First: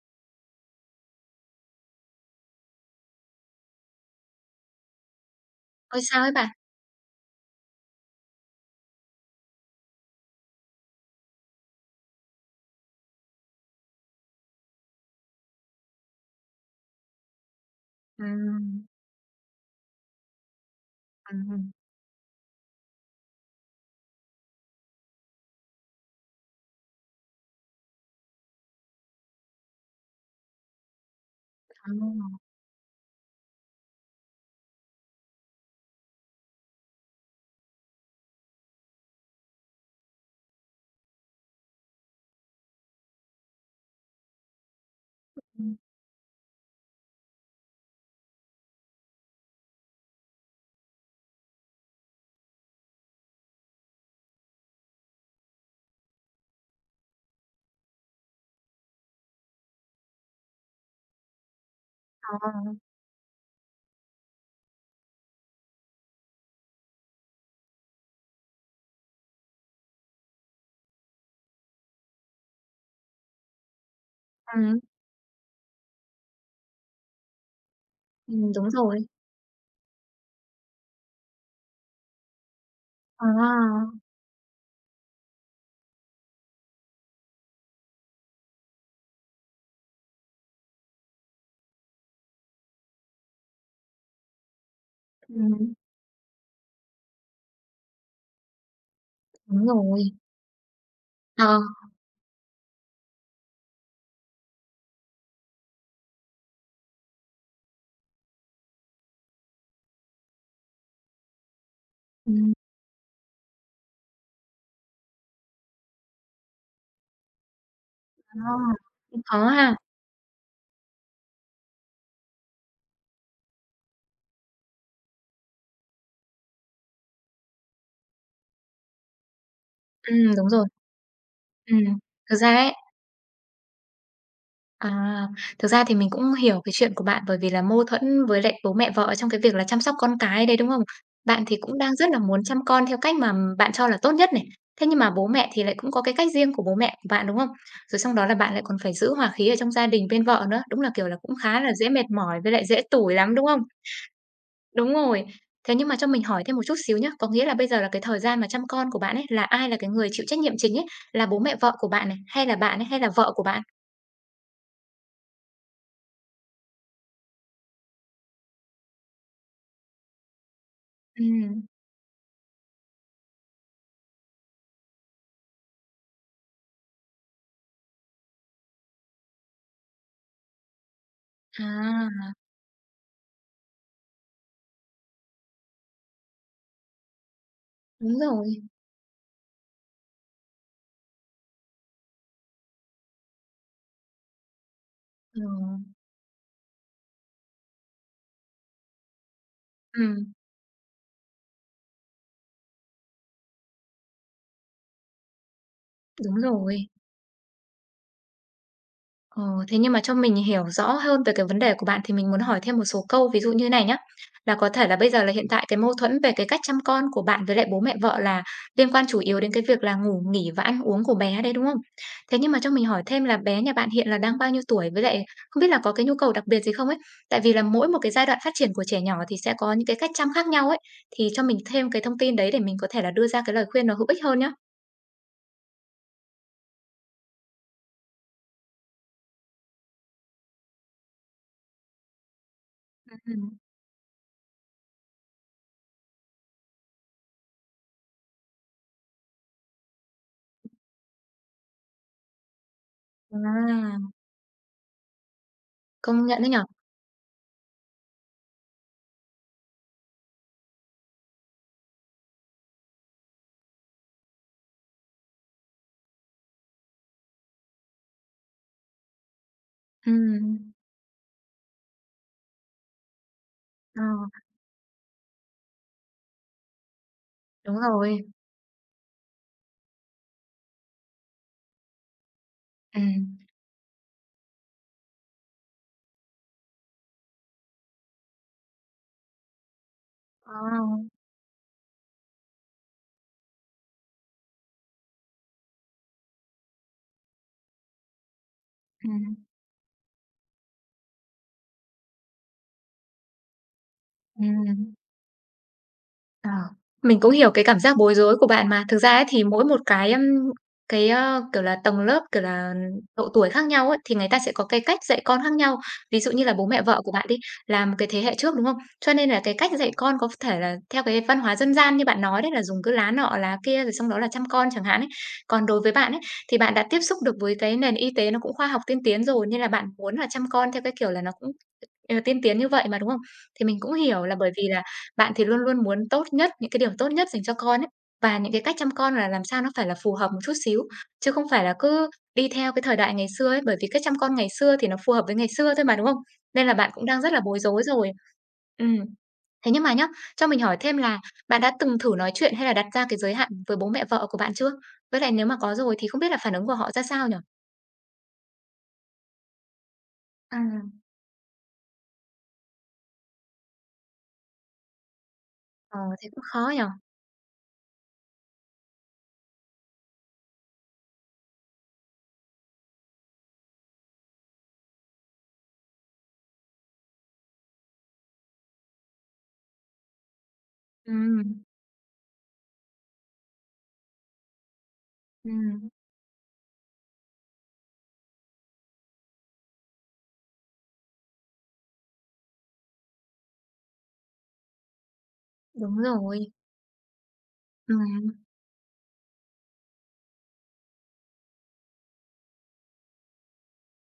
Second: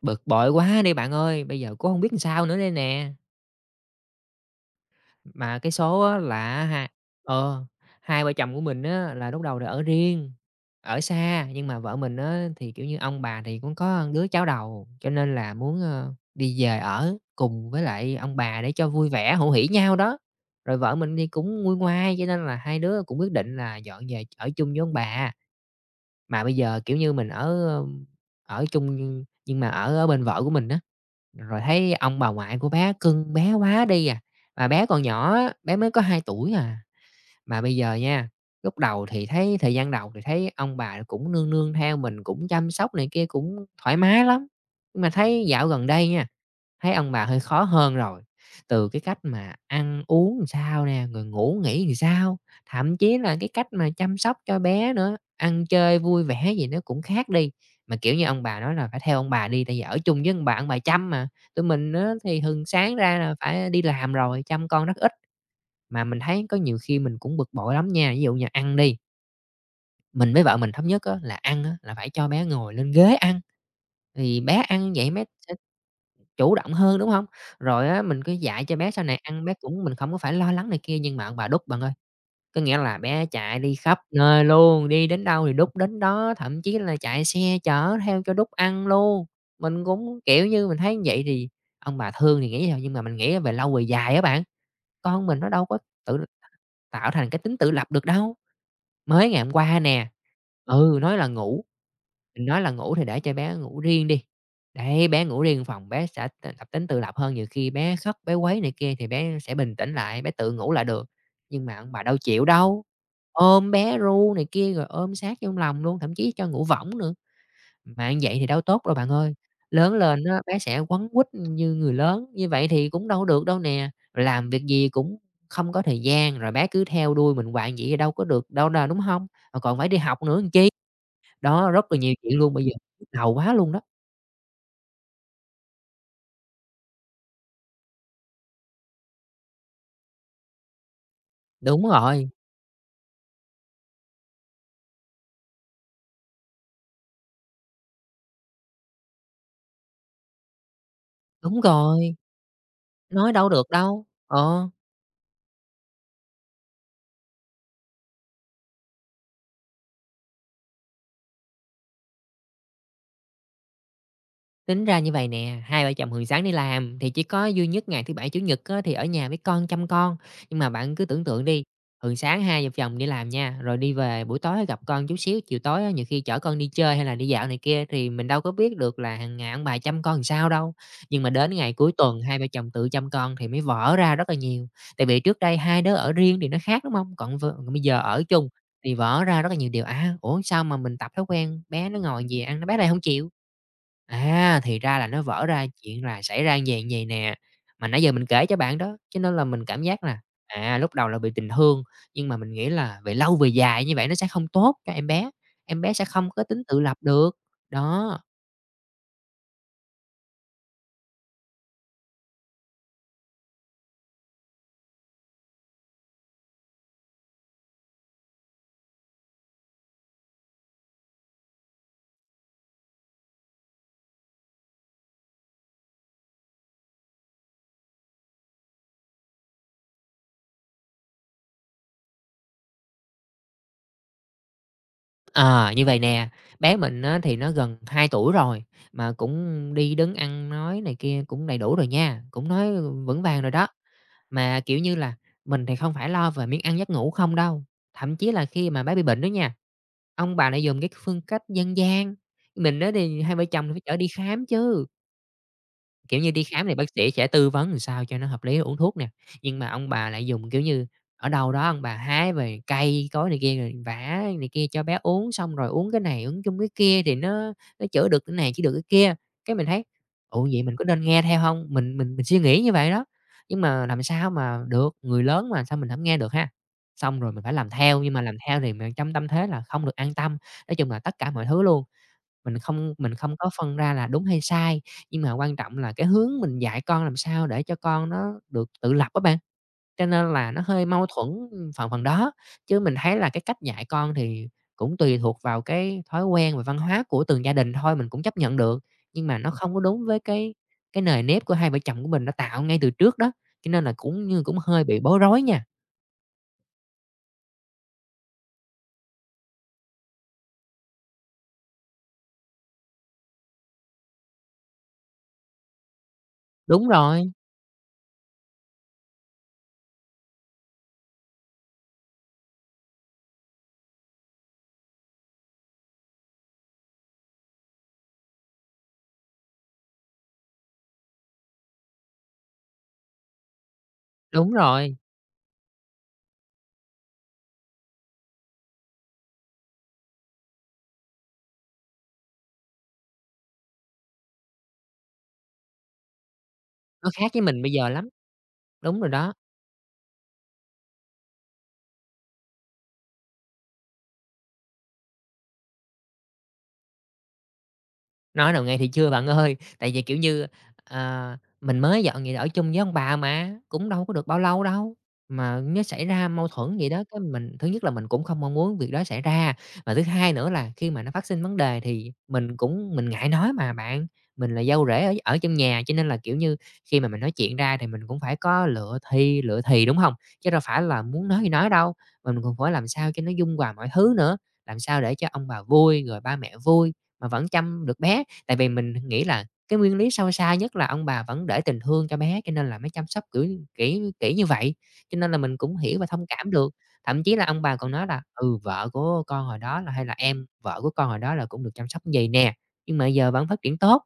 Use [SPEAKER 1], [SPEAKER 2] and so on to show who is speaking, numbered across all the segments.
[SPEAKER 1] Bực bội quá đi bạn ơi, bây giờ cũng không biết làm sao nữa đây nè. Mà cái số
[SPEAKER 2] Ôi,
[SPEAKER 1] á
[SPEAKER 2] sao ấy
[SPEAKER 1] là
[SPEAKER 2] bạn?
[SPEAKER 1] á ờ, hai vợ chồng của mình á là lúc đầu là ở riêng, ở xa, nhưng mà vợ mình á thì, kiểu như, ông bà thì cũng có đứa cháu đầu, cho nên là muốn, đi về ở cùng với lại ông bà để cho vui vẻ, hữu hỉ nhau đó. Rồi vợ mình thì cũng nguôi ngoai, cho nên là hai đứa cũng quyết định là dọn về ở chung với ông bà. Mà bây giờ, kiểu như, mình ở, ở chung nhưng mà ở ở bên vợ của mình á, rồi
[SPEAKER 2] Ờ.
[SPEAKER 1] thấy ông bà ngoại của bé cưng bé quá đi à, mà bé còn nhỏ á, bé mới có 2 tuổi à. Mà bây giờ nha, lúc đầu thì thấy thời gian đầu thì thấy ông bà cũng nương nương theo mình, cũng chăm sóc này kia cũng thoải mái lắm. Nhưng mà thấy dạo
[SPEAKER 2] Ừm.
[SPEAKER 1] gần đây nha, thấy ông bà hơi khó hơn rồi, từ cái cách mà ăn uống làm sao nè, rồi ngủ nghỉ làm sao, thậm chí là cái cách mà chăm sóc cho bé nữa, ăn chơi vui vẻ gì nó cũng khác đi. Mà, kiểu như, ông bà nói là phải theo ông bà đi, tại vì ở chung với ông bà chăm mà, tụi mình á thì
[SPEAKER 2] Ờ.
[SPEAKER 1] hừng sáng ra là phải đi làm rồi, chăm con rất ít. Mà mình thấy có nhiều khi mình cũng bực bội lắm nha, ví dụ như ăn đi, mình với vợ mình thống nhất á là ăn á là phải cho bé ngồi lên ghế ăn. Thì bé
[SPEAKER 2] Ừm.
[SPEAKER 1] ăn vậy bé sẽ chủ động hơn, đúng hông? Rồi á, mình cứ
[SPEAKER 2] Ừm,
[SPEAKER 1] dạy
[SPEAKER 2] đúng
[SPEAKER 1] cho bé sau
[SPEAKER 2] rồi.
[SPEAKER 1] này ăn bé cũng mình không có phải lo lắng này kia, nhưng mà ông bà đút bạn ơi, có nghĩa là bé
[SPEAKER 2] Ờ.
[SPEAKER 1] chạy đi khắp nơi luôn, đi đến đâu thì đút đến đó, thậm chí là chạy xe chở theo cho đút ăn luôn. Mình cũng, kiểu như, mình thấy vậy thì ông bà thương thì nghĩ sao, nhưng mà mình nghĩ về lâu về dài á bạn, con mình nó đâu
[SPEAKER 2] Ừm,
[SPEAKER 1] có tự tạo thành cái tính tự lập được đâu. Mới ngày hôm
[SPEAKER 2] đúng
[SPEAKER 1] qua
[SPEAKER 2] rồi.
[SPEAKER 1] nè, nói là
[SPEAKER 2] Ờ.
[SPEAKER 1] ngủ mình nói là ngủ thì để cho bé ngủ riêng đi. Đấy, bé ngủ riêng phòng bé sẽ tập tính tự lập hơn, nhiều khi bé khóc, bé quấy này kia thì bé sẽ bình tĩnh lại, bé tự ngủ lại được. Nhưng mà ông bà đâu chịu
[SPEAKER 2] Ừm.
[SPEAKER 1] đâu, ôm bé ru này kia, rồi ôm sát trong lòng luôn, thậm chí cho ngủ võng nữa, mà như vậy
[SPEAKER 2] Ờ,
[SPEAKER 1] thì đâu tốt đâu bạn
[SPEAKER 2] cũng
[SPEAKER 1] ơi.
[SPEAKER 2] khó ha.
[SPEAKER 1] Lớn lên á, bé sẽ quấn quýt như người lớn, như vậy thì cũng đâu được đâu nè, làm việc gì cũng không có thời gian, rồi bé cứ theo đuôi mình hoài vậy thì đâu có được đâu nè, đúng không? Mà còn phải đi học nữa
[SPEAKER 2] Đúng
[SPEAKER 1] làm
[SPEAKER 2] rồi.
[SPEAKER 1] chi. Đó,
[SPEAKER 2] Ừm,
[SPEAKER 1] rất là nhiều
[SPEAKER 2] thực
[SPEAKER 1] chuyện luôn,
[SPEAKER 2] ra
[SPEAKER 1] bây giờ
[SPEAKER 2] ấy
[SPEAKER 1] nhức đầu quá luôn đó.
[SPEAKER 2] À, thực ra thì mình cũng hiểu cái chuyện của bạn bởi vì là mâu thuẫn với lại bố mẹ vợ trong cái việc là chăm sóc con cái đấy, đúng không? Bạn thì cũng
[SPEAKER 1] Đúng
[SPEAKER 2] đang rất là
[SPEAKER 1] rồi,
[SPEAKER 2] muốn chăm con theo cách mà bạn cho là tốt nhất này. Thế nhưng mà bố mẹ thì lại cũng có cái cách riêng của bố mẹ của bạn, đúng không? Rồi xong đó là bạn lại còn phải giữ hòa khí ở trong gia đình bên vợ nữa, đúng là, kiểu là, cũng
[SPEAKER 1] đúng
[SPEAKER 2] khá là dễ mệt
[SPEAKER 1] rồi,
[SPEAKER 2] mỏi với lại dễ tủi
[SPEAKER 1] nói
[SPEAKER 2] lắm, đúng
[SPEAKER 1] đâu
[SPEAKER 2] không?
[SPEAKER 1] được đâu. Ờ.
[SPEAKER 2] Đúng rồi. Thế nhưng mà cho mình hỏi thêm một chút xíu nhá, có nghĩa là bây giờ là cái thời gian mà chăm con của bạn ấy, là ai là cái người chịu trách nhiệm chính ấy? Là bố mẹ vợ của bạn này, hay là bạn ấy, hay là vợ của bạn?
[SPEAKER 1] Tính ra như vậy nè, hai vợ chồng thường sáng đi làm thì chỉ có duy nhất ngày thứ Bảy, Chủ nhật á thì ở nhà với con, chăm con. Nhưng mà bạn cứ tưởng tượng
[SPEAKER 2] Ừm.
[SPEAKER 1] đi, thường sáng hai vợ chồng đi làm nha, rồi đi về buổi tối gặp con chút xíu, chiều tối á nhiều khi chở con đi chơi hay là đi dạo này kia thì mình đâu có biết được là hằng ngày ông bà chăm con làm sao đâu. Nhưng mà đến ngày cuối tuần
[SPEAKER 2] À.
[SPEAKER 1] hai vợ chồng tự chăm con thì mới vỡ ra rất là nhiều. Tại vì trước đây hai đứa ở riêng thì nó khác, đúng không? Còn còn bây giờ
[SPEAKER 2] Đúng
[SPEAKER 1] ở chung
[SPEAKER 2] rồi.
[SPEAKER 1] thì vỡ ra rất là nhiều điều, à, ủa, sao mà mình tập thói quen bé nó ngồi gì ăn, nó bé này không chịu. À, thì ra là nó
[SPEAKER 2] Ờ.
[SPEAKER 1] vỡ ra chuyện là xảy ra vầy vậy nè, mà nãy giờ mình kể cho bạn đó, cho nên là mình cảm giác là,
[SPEAKER 2] Ừm,
[SPEAKER 1] à, lúc đầu là bị tình thương, nhưng mà mình nghĩ là về lâu về dài như vậy nó sẽ không tốt cho em bé sẽ không
[SPEAKER 2] đúng
[SPEAKER 1] có tính tự
[SPEAKER 2] rồi.
[SPEAKER 1] lập được. Đó,
[SPEAKER 2] Ờ, thế nhưng mà cho mình hiểu rõ hơn về cái vấn đề của bạn thì mình muốn hỏi thêm một số câu, ví dụ như này nhá, là có thể là bây giờ là hiện tại cái mâu thuẫn về cái cách chăm con của bạn với lại bố mẹ vợ là liên quan chủ yếu đến cái việc là ngủ nghỉ và ăn uống của bé đấy, đúng không? Thế nhưng mà cho mình hỏi thêm là bé nhà bạn hiện là đang bao nhiêu tuổi? Với lại không biết là có cái nhu cầu đặc biệt gì không ấy? Tại vì là mỗi một cái giai đoạn phát triển của trẻ nhỏ thì sẽ có những cái cách chăm khác nhau ấy, thì cho mình thêm cái thông tin đấy để mình có thể là đưa ra cái lời khuyên nó hữu ích hơn nhá.
[SPEAKER 1] à như vậy nè, bé mình á thì nó gần 2 tuổi rồi, mà cũng đi đứng ăn nói này kia cũng đầy đủ rồi nha, cũng nói vững vàng rồi
[SPEAKER 2] Ừm.
[SPEAKER 1] đó. Mà, kiểu như là, mình thì không phải lo về miếng ăn giấc ngủ không đâu, thậm chí là khi mà bé bị bệnh đó nha, ông bà lại dùng cái phương cách dân gian, mình á thì hai vợ chồng phải chở
[SPEAKER 2] À.
[SPEAKER 1] đi khám chứ. Kiểu
[SPEAKER 2] Công
[SPEAKER 1] như,
[SPEAKER 2] nhận
[SPEAKER 1] đi
[SPEAKER 2] đấy nhở.
[SPEAKER 1] khám thì bác sĩ sẽ tư vấn làm sao cho nó hợp lý uống thuốc nè, nhưng mà ông bà lại dùng, kiểu như, ở đâu đó ông bà hái về cây cối này kia rồi vả này kia cho bé uống, xong rồi uống cái này uống chung cái kia thì nó chữa được cái này, chữa được cái kia. Cái mình thấy, "Ủa,
[SPEAKER 2] Ừm.
[SPEAKER 1] vậy mình có nên nghe theo không? Mình suy nghĩ như vậy đó, nhưng mà làm
[SPEAKER 2] Ờ,
[SPEAKER 1] sao mà được, người lớn mà sao mình không nghe được ha. Xong rồi mình phải làm
[SPEAKER 2] đúng
[SPEAKER 1] theo, nhưng
[SPEAKER 2] rồi.
[SPEAKER 1] mà làm theo thì mình trong tâm thế là không được an tâm, nói chung là tất cả mọi thứ luôn. Mình không mình
[SPEAKER 2] Ừm.
[SPEAKER 1] không có phân ra là đúng hay sai, nhưng mà quan trọng là cái hướng mình dạy con làm sao để cho con nó được tự lập á bạn, cho nên là
[SPEAKER 2] Ờ.
[SPEAKER 1] nó hơi mâu thuẫn, phần phần đó. Chứ mình thấy là cái cách dạy con thì cũng tùy thuộc vào cái thói quen và văn hóa của từng gia đình thôi, mình cũng chấp nhận được, nhưng
[SPEAKER 2] Ừm.
[SPEAKER 1] mà nó không có đúng với cái nề nếp của hai vợ chồng của mình đã tạo ngay từ trước đó, cho nên là cũng như cũng hơi
[SPEAKER 2] Ừm.
[SPEAKER 1] bị bối rối nha.
[SPEAKER 2] Ờ, mình cũng hiểu cái cảm giác bối rối của bạn mà. Thực ra ấy thì mỗi một cái, kiểu là, tầng lớp, kiểu là, độ tuổi khác nhau ấy, thì người ta sẽ có cái cách dạy con khác nhau. Ví dụ như là bố mẹ
[SPEAKER 1] Đúng
[SPEAKER 2] vợ của bạn
[SPEAKER 1] rồi,
[SPEAKER 2] đi, là một cái thế hệ trước, đúng không? Cho nên là cái cách dạy con có thể là theo cái văn hóa dân gian như bạn nói đấy, là dùng cứ lá nọ lá kia rồi xong đó là chăm con chẳng hạn ấy. Còn đối với bạn ấy, thì bạn đã tiếp xúc được với cái nền y tế nó cũng khoa học tiên tiến rồi, nên là bạn muốn là chăm con theo cái kiểu là nó cũng ờ, tiên tiến như vậy mà, đúng không? Thì mình cũng hiểu là bởi
[SPEAKER 1] đúng
[SPEAKER 2] vì là
[SPEAKER 1] rồi,
[SPEAKER 2] bạn thì luôn luôn muốn tốt nhất, những cái điều tốt nhất dành cho con ấy, và những cái cách chăm con là làm sao nó phải là phù hợp một chút xíu, chứ không phải là cứ đi theo cái thời đại ngày xưa ấy, bởi vì cách chăm con ngày xưa thì nó phù hợp với ngày xưa thôi mà, đúng không? Nên là bạn cũng
[SPEAKER 1] nó
[SPEAKER 2] đang
[SPEAKER 1] khác
[SPEAKER 2] rất
[SPEAKER 1] với
[SPEAKER 2] là bối
[SPEAKER 1] mình bây
[SPEAKER 2] rối
[SPEAKER 1] giờ lắm,
[SPEAKER 2] rồi. Ừm,
[SPEAKER 1] đúng rồi đó.
[SPEAKER 2] thế nhưng mà nhá, cho mình hỏi thêm là bạn đã từng thử nói chuyện hay là đặt ra cái giới hạn với bố mẹ vợ của bạn chưa? Với lại nếu mà có rồi thì không biết là phản ứng của họ ra sao nhở?
[SPEAKER 1] Nói đầu nghe thì chưa bạn ơi, tại vì, kiểu như,
[SPEAKER 2] À.
[SPEAKER 1] mình mới dọn về ở chung với ông bà mà, cũng đâu có được bao lâu đâu, mà nếu
[SPEAKER 2] Ờ,
[SPEAKER 1] xảy ra
[SPEAKER 2] thế cũng
[SPEAKER 1] mâu
[SPEAKER 2] khó
[SPEAKER 1] thuẫn gì
[SPEAKER 2] nhở.
[SPEAKER 1] đó, cái mình thứ nhất là mình cũng không mong muốn việc đó xảy ra, và thứ hai nữa là khi mà nó phát sinh vấn đề thì mình cũng mình ngại nói mà bạn, mình là dâu rể ở ở trong nhà cho nên là, kiểu như, khi mà mình nói chuyện ra thì mình cũng phải có lựa thì, đúng không? Chứ đâu phải là muốn nói thì
[SPEAKER 2] Ừm.
[SPEAKER 1] nói đâu, mình còn phải làm sao cho nó dung hòa mọi thứ nữa, làm sao để cho ông bà
[SPEAKER 2] Ừm,
[SPEAKER 1] vui, rồi ba mẹ vui mà vẫn chăm được bé. Tại vì mình nghĩ là cái nguyên lý sâu xa nhất là ông bà vẫn để tình thương cho bé, cho nên là mới chăm sóc, kiểu, kỹ kỹ như vậy, cho nên là mình cũng
[SPEAKER 2] đúng
[SPEAKER 1] hiểu và thông
[SPEAKER 2] rồi.
[SPEAKER 1] cảm được. Thậm chí là ông bà còn nói là
[SPEAKER 2] Ừm.
[SPEAKER 1] "Ừ, vợ của con hồi đó là hay là em vợ của con hồi đó là cũng được chăm sóc như vầy nè, nhưng mà giờ vẫn phát triển tốt."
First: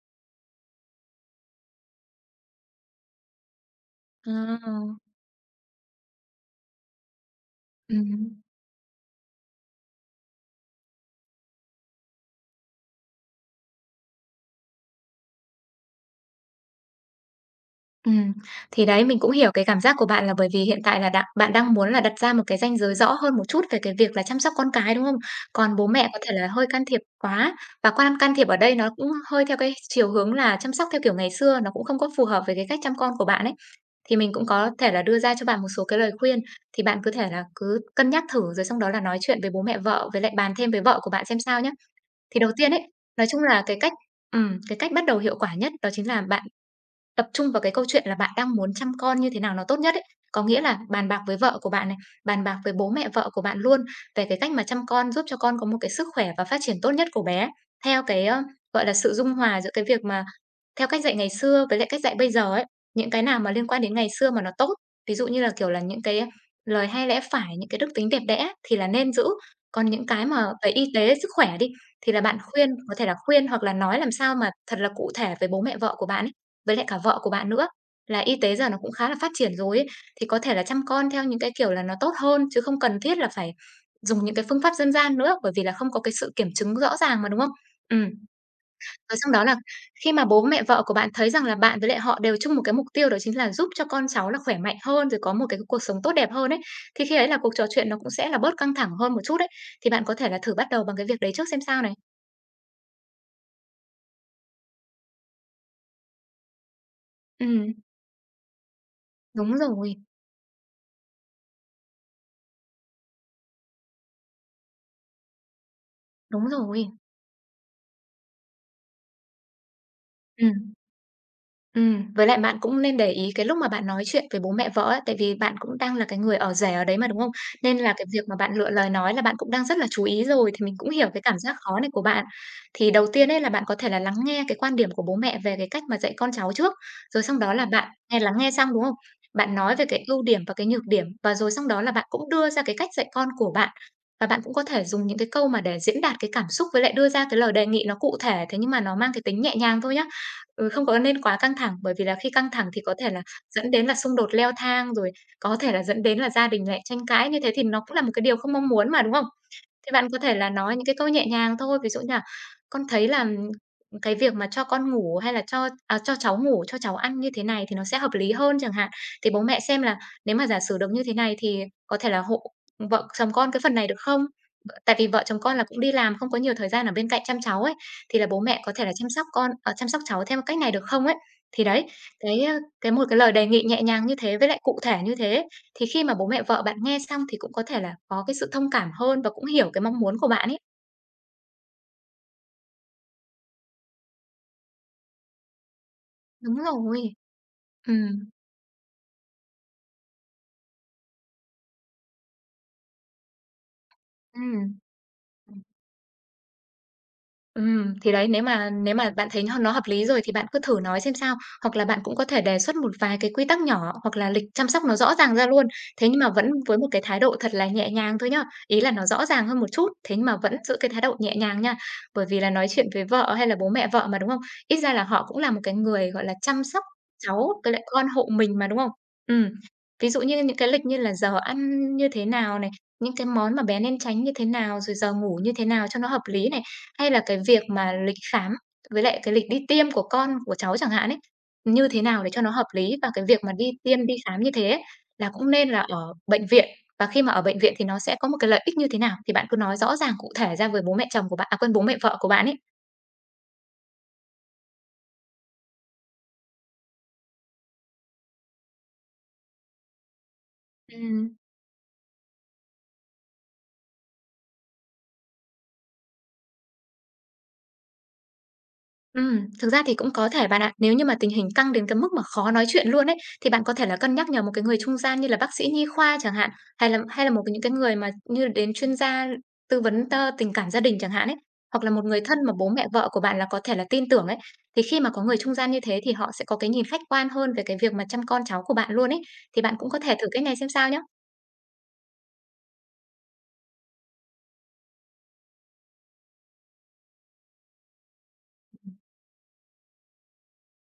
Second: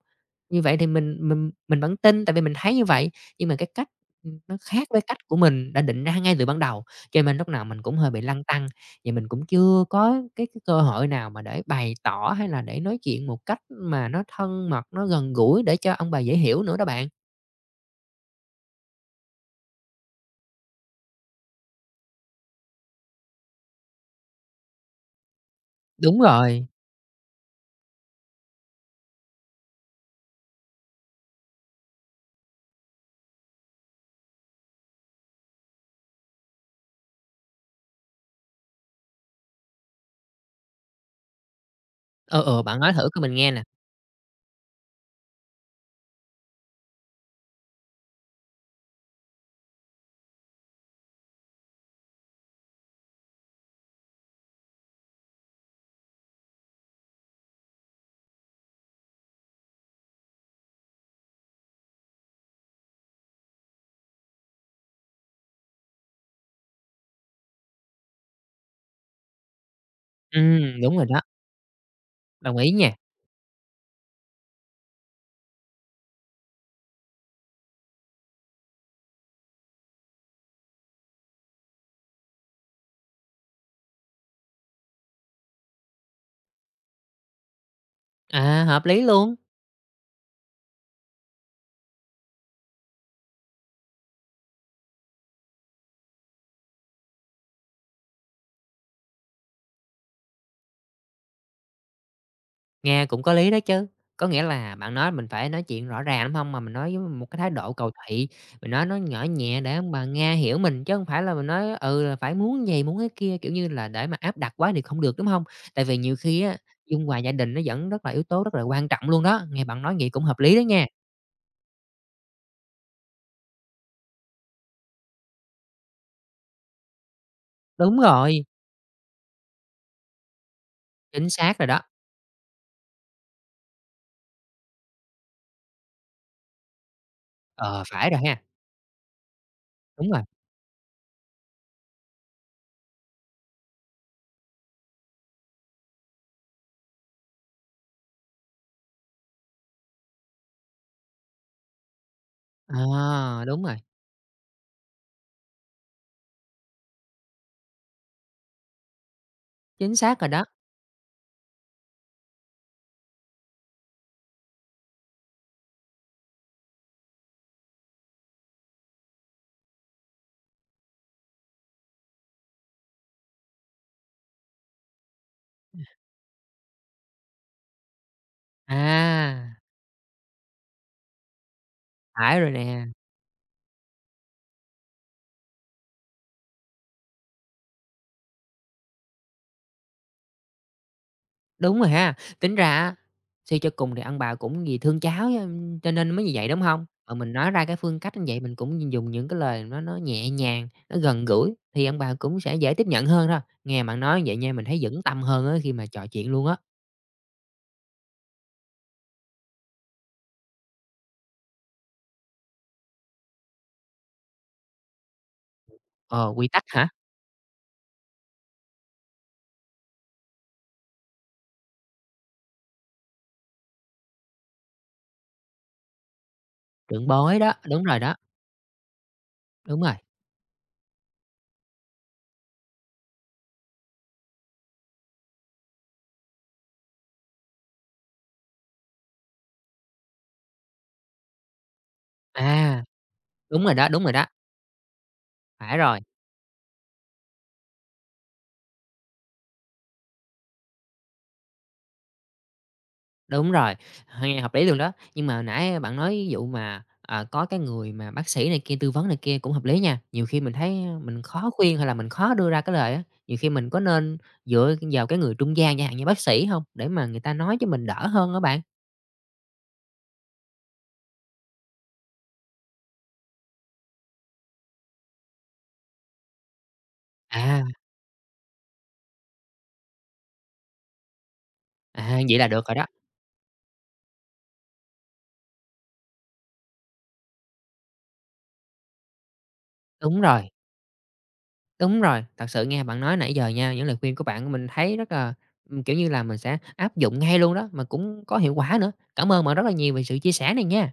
[SPEAKER 1] Như vậy thì mình vẫn tin, tại vì mình thấy như vậy, nhưng mà cái cách, ừ, nó khác với
[SPEAKER 2] À.
[SPEAKER 1] cách của mình đã định ra ngay từ ban đầu, cho nên lúc nào mình cũng hơi bị
[SPEAKER 2] Ừm.
[SPEAKER 1] lăn tăn. Vậy mình cũng chưa có cái cơ hội nào mà để bày tỏ hay là để nói chuyện một cách mà nó thân mật, nó gần gũi để cho ông bà dễ hiểu nữa đó bạn.
[SPEAKER 2] Ừm. Thì đấy, mình cũng hiểu cái cảm giác của bạn là bởi vì hiện tại là đặng bạn đang muốn là đặt ra một cái ranh giới rõ hơn một chút về cái việc là chăm sóc con cái, đúng không? Còn bố mẹ có
[SPEAKER 1] Đúng
[SPEAKER 2] thể là
[SPEAKER 1] rồi,
[SPEAKER 2] hơi can thiệp quá, và can thiệp ở đây nó cũng hơi theo cái chiều hướng là chăm sóc theo kiểu ngày xưa, nó cũng không có phù hợp với cái cách chăm con của bạn ấy. Thì mình cũng có thể là đưa ra cho bạn một số cái lời khuyên, thì bạn cứ thể là cứ cân nhắc thử rồi xong đó là nói chuyện với bố mẹ vợ, với lại bàn thêm với vợ của bạn xem sao nhá.
[SPEAKER 1] ờ
[SPEAKER 2] Thì đầu
[SPEAKER 1] ờ
[SPEAKER 2] tiên
[SPEAKER 1] bạn
[SPEAKER 2] ấy,
[SPEAKER 1] nói thử cho
[SPEAKER 2] nói
[SPEAKER 1] mình
[SPEAKER 2] chung
[SPEAKER 1] nghe nè.
[SPEAKER 2] là cái cách bắt đầu hiệu quả nhất đó chính là bạn tập trung vào cái câu chuyện là bạn đang muốn chăm con như thế nào nó tốt nhất ấy. Có nghĩa là bàn bạc với vợ của bạn này, bàn bạc với bố mẹ vợ của bạn luôn về cái cách mà chăm con giúp cho con có một cái sức khỏe và phát triển tốt nhất của bé theo cái gọi là, sự dung hòa giữa cái việc mà theo cách dạy ngày xưa với lại cách dạy bây giờ ấy, những cái nào mà liên quan đến ngày xưa mà nó tốt, ví dụ như là, kiểu là, những cái lời hay lẽ phải, những cái đức tính đẹp đẽ thì là nên giữ. Còn những cái mà về y
[SPEAKER 1] Đúng rồi
[SPEAKER 2] tế,
[SPEAKER 1] đó,
[SPEAKER 2] sức khỏe đi, thì là bạn
[SPEAKER 1] đồng ý
[SPEAKER 2] khuyên
[SPEAKER 1] nha.
[SPEAKER 2] có thể là khuyên hoặc là nói làm sao mà thật là cụ thể với bố mẹ vợ của bạn ấy, với lại cả vợ của bạn nữa, là y tế giờ nó cũng khá là phát triển rồi ấy, thì có thể là chăm con theo những cái kiểu là nó tốt hơn, chứ không cần thiết là phải dùng những cái phương pháp dân gian nữa, bởi vì là không có cái sự kiểm chứng rõ ràng mà, đúng không? Ừm,
[SPEAKER 1] À, hợp lý
[SPEAKER 2] rồi xong
[SPEAKER 1] luôn.
[SPEAKER 2] đó là khi mà bố mẹ vợ của bạn thấy rằng là bạn với lại họ đều chung một cái mục tiêu đó chính là giúp cho con cháu là khỏe mạnh hơn, rồi có một cái cuộc sống tốt đẹp hơn ấy, thì khi ấy là cuộc trò chuyện nó cũng sẽ là bớt căng thẳng hơn một chút đấy. Thì bạn có thể là thử bắt đầu bằng cái việc đấy trước xem sao này.
[SPEAKER 1] Nghe cũng có lý đó chứ. Có nghĩa là bạn nói mình phải nói chuyện rõ ràng, đúng không? Mà mình nói với một cái thái độ
[SPEAKER 2] Ừm,
[SPEAKER 1] cầu thị, mình nói nó nhỏ
[SPEAKER 2] đúng
[SPEAKER 1] nhẹ để ông
[SPEAKER 2] rồi,
[SPEAKER 1] bà nghe hiểu mình, chứ không phải là mình nói, ừ, là phải muốn vầy, muốn cái kia, kiểu như là, để mà áp đặt quá thì không được, đúng không? Tại vì nhiều khi
[SPEAKER 2] đúng
[SPEAKER 1] á,
[SPEAKER 2] rồi.
[SPEAKER 1] dung hòa gia đình nó vẫn rất là yếu tố rất là quan trọng luôn đó. Nghe bạn nói vậy cũng hợp lý đó
[SPEAKER 2] Ừm.
[SPEAKER 1] nha.
[SPEAKER 2] Với lại bạn cũng nên để ý cái lúc mà bạn nói chuyện với bố mẹ vợ ấy, tại vì bạn cũng đang là cái người ở rể ở đấy mà, đúng không? Nên là
[SPEAKER 1] Đúng
[SPEAKER 2] cái việc mà
[SPEAKER 1] rồi,
[SPEAKER 2] bạn lựa lời nói là bạn cũng đang rất là chú ý rồi, thì mình cũng hiểu cái
[SPEAKER 1] chính
[SPEAKER 2] cảm giác
[SPEAKER 1] xác rồi đó.
[SPEAKER 2] khó này của bạn. Thì đầu tiên ấy là bạn có thể là lắng nghe cái quan điểm của bố mẹ về cái cách mà dạy con cháu trước, rồi sau đó là
[SPEAKER 1] Ờ,
[SPEAKER 2] bạn
[SPEAKER 1] phải rồi
[SPEAKER 2] lắng
[SPEAKER 1] ha.
[SPEAKER 2] nghe xong, đúng không? Bạn nói về cái
[SPEAKER 1] Đúng rồi.
[SPEAKER 2] ưu điểm và cái nhược điểm và rồi sau đó là bạn cũng đưa ra cái cách dạy con của bạn. Và bạn cũng có thể dùng những cái câu mà để diễn đạt cái cảm xúc với lại đưa ra cái lời đề nghị nó cụ thể thế nhưng mà nó mang cái tính nhẹ nhàng thôi nhá. Ừ, không có nên quá căng thẳng, bởi vì là khi căng thẳng thì có thể là
[SPEAKER 1] Ờ, đúng
[SPEAKER 2] dẫn
[SPEAKER 1] rồi,
[SPEAKER 2] đến là xung đột leo thang, rồi có thể là dẫn đến là gia đình lại tranh cãi, như thế thì nó cũng là một cái điều không mong muốn mà, đúng không? Thì
[SPEAKER 1] chính
[SPEAKER 2] bạn có
[SPEAKER 1] xác rồi
[SPEAKER 2] thể
[SPEAKER 1] đó.
[SPEAKER 2] là nói những cái câu nhẹ nhàng thôi, ví dụ như là "Con thấy là, cái việc mà cho con ngủ hay là cho à, cho cháu ngủ, cho cháu ăn như thế này thì nó sẽ hợp lý hơn" chẳng hạn. Thì bố mẹ xem là nếu mà giả sử được như thế này thì có thể là hộ vợ chồng con cái phần này được không? Tại vì vợ chồng con là cũng đi làm, không có nhiều thời gian ở bên cạnh chăm cháu ấy thì là bố mẹ có thể là chăm sóc con
[SPEAKER 1] À,
[SPEAKER 2] ờ, chăm sóc cháu theo cách này được không ấy? Thì đấy,
[SPEAKER 1] phải
[SPEAKER 2] cái,
[SPEAKER 1] rồi
[SPEAKER 2] ơ,
[SPEAKER 1] nè.
[SPEAKER 2] cái một cái lời đề nghị nhẹ nhàng như thế với lại cụ thể như thế ấy, thì khi mà bố mẹ vợ bạn nghe xong thì cũng có thể là có cái sự thông cảm hơn và cũng hiểu cái mong muốn của bạn ấy.
[SPEAKER 1] Đúng rồi ha. Tính ra á, suy cho cùng thì ông bà cũng vì thương cháu cho nên mới như vậy,
[SPEAKER 2] Đúng
[SPEAKER 1] đúng hông? Mà
[SPEAKER 2] rồi.
[SPEAKER 1] mình nói ra cái phương cách
[SPEAKER 2] Ừm.
[SPEAKER 1] như vậy, mình cũng dùng những cái lời nó nhẹ nhàng, nó gần gũi thì ông bà cũng sẽ dễ tiếp nhận hơn thôi. Nghe bạn nói vậy nha, mình thấy vững tâm hơn á
[SPEAKER 2] Ừm.
[SPEAKER 1] khi mà trò chuyện luôn á.
[SPEAKER 2] Thì đấy, nếu mà bạn thấy nó hợp lý rồi thì bạn cứ thử nói xem sao. Hoặc là bạn cũng có thể đề xuất một vài cái quy tắc nhỏ, hoặc là lịch chăm sóc nó rõ ràng ra luôn. Thế nhưng mà
[SPEAKER 1] Ờ, quy
[SPEAKER 2] vẫn
[SPEAKER 1] tắc
[SPEAKER 2] với
[SPEAKER 1] hả?
[SPEAKER 2] một cái thái độ thật là nhẹ nhàng thôi nhá. Ý là nó rõ ràng hơn một chút, thế nhưng mà vẫn giữ cái thái độ nhẹ nhàng nha. Bởi vì là nói chuyện với vợ hay là bố mẹ vợ mà, đúng không? Ít ra là họ cũng là một cái người, gọi là, chăm sóc
[SPEAKER 1] Trưởng bối
[SPEAKER 2] cháu
[SPEAKER 1] đó,
[SPEAKER 2] với lại
[SPEAKER 1] đúng rồi
[SPEAKER 2] con
[SPEAKER 1] đó,
[SPEAKER 2] hộ mình mà, đúng không? Ừm.
[SPEAKER 1] đúng rồi.
[SPEAKER 2] Ví dụ như những cái lịch như là giờ ăn như thế nào này, những cái món mà bé nên tránh như thế nào, rồi giờ ngủ như thế nào cho nó hợp lý này. Hay là cái việc mà lịch khám với lại cái lịch đi tiêm của con, của cháu chẳng hạn ấy, như thế nào để cho nó hợp
[SPEAKER 1] À,
[SPEAKER 2] lý? Và cái việc mà đi
[SPEAKER 1] đúng
[SPEAKER 2] tiêm,
[SPEAKER 1] rồi
[SPEAKER 2] đi
[SPEAKER 1] đó,
[SPEAKER 2] khám như thế ấy, là cũng nên
[SPEAKER 1] phải
[SPEAKER 2] là
[SPEAKER 1] rồi.
[SPEAKER 2] ở bệnh viện, và khi mà ở bệnh viện thì nó sẽ có một cái lợi ích như thế nào? Thì bạn cứ nói rõ ràng cụ thể ra với bố mẹ chồng của bạn à, quên, bố mẹ vợ của bạn ấy.
[SPEAKER 1] Đúng rồi, nghe hợp lý luôn đó. Nhưng mà hồi nãy bạn nói ví dụ mà, à, có cái người mà bác sĩ này kia tư vấn này kia cũng hợp lý nha. Nhiều khi mình thấy, mình
[SPEAKER 2] Ừm.
[SPEAKER 1] khó khuyên hay là mình khó đưa ra cái lời á, nhiều khi mình có nên dựa vào cái người trung gian chẳng hạn như bác sĩ không? Để mà người ta nói cho mình đỡ hơn đó bạn.
[SPEAKER 2] Thực ra thì cũng có thể bạn ạ. Nếu như mà tình hình căng đến cái mức mà khó nói chuyện luôn ấy, thì bạn có thể là cân nhắc nhờ một cái người trung gian như là bác sĩ nhi khoa chẳng hạn, hay là một cái
[SPEAKER 1] À,
[SPEAKER 2] những cái người mà như đến chuyên gia tư vấn tình cảm gia đình chẳng hạn ấy, hoặc là một
[SPEAKER 1] à,
[SPEAKER 2] người
[SPEAKER 1] vậy
[SPEAKER 2] thân
[SPEAKER 1] là
[SPEAKER 2] mà
[SPEAKER 1] được
[SPEAKER 2] bố
[SPEAKER 1] rồi đó.
[SPEAKER 2] mẹ vợ của bạn là có thể là tin tưởng ấy. Thì khi mà có người trung gian như thế thì họ sẽ có cái nhìn khách quan hơn về cái việc mà chăm con cháu của bạn luôn ấy, thì bạn cũng có thể
[SPEAKER 1] Đúng
[SPEAKER 2] thử cái
[SPEAKER 1] rồi,
[SPEAKER 2] này xem sao nhé.
[SPEAKER 1] đúng rồi. Thật sự nghe bạn nói nãy giờ nha, những lời khuyên của bạn mình thấy rất là, kiểu như là, mình sẽ áp dụng ngay luôn đó, mà cũng có hiệu quả nữa. Cảm ơn bạn rất là nhiều về sự chia sẻ này nha.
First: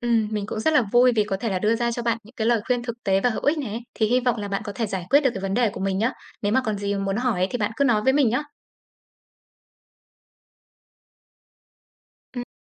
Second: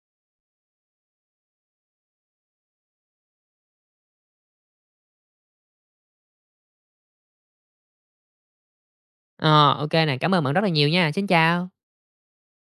[SPEAKER 2] Mình cũng rất là vui vì có thể là đưa ra cho bạn những cái lời khuyên thực tế và hữu ích này. Thì hy vọng là bạn có thể giải quyết được cái vấn đề của mình nhá. Nếu mà còn gì muốn hỏi thì bạn cứ nói với mình nhá.
[SPEAKER 1] Ờ, ô nè, cảm ơn bạn rất là nhiều nha. Xin chào.
[SPEAKER 2] Ừm.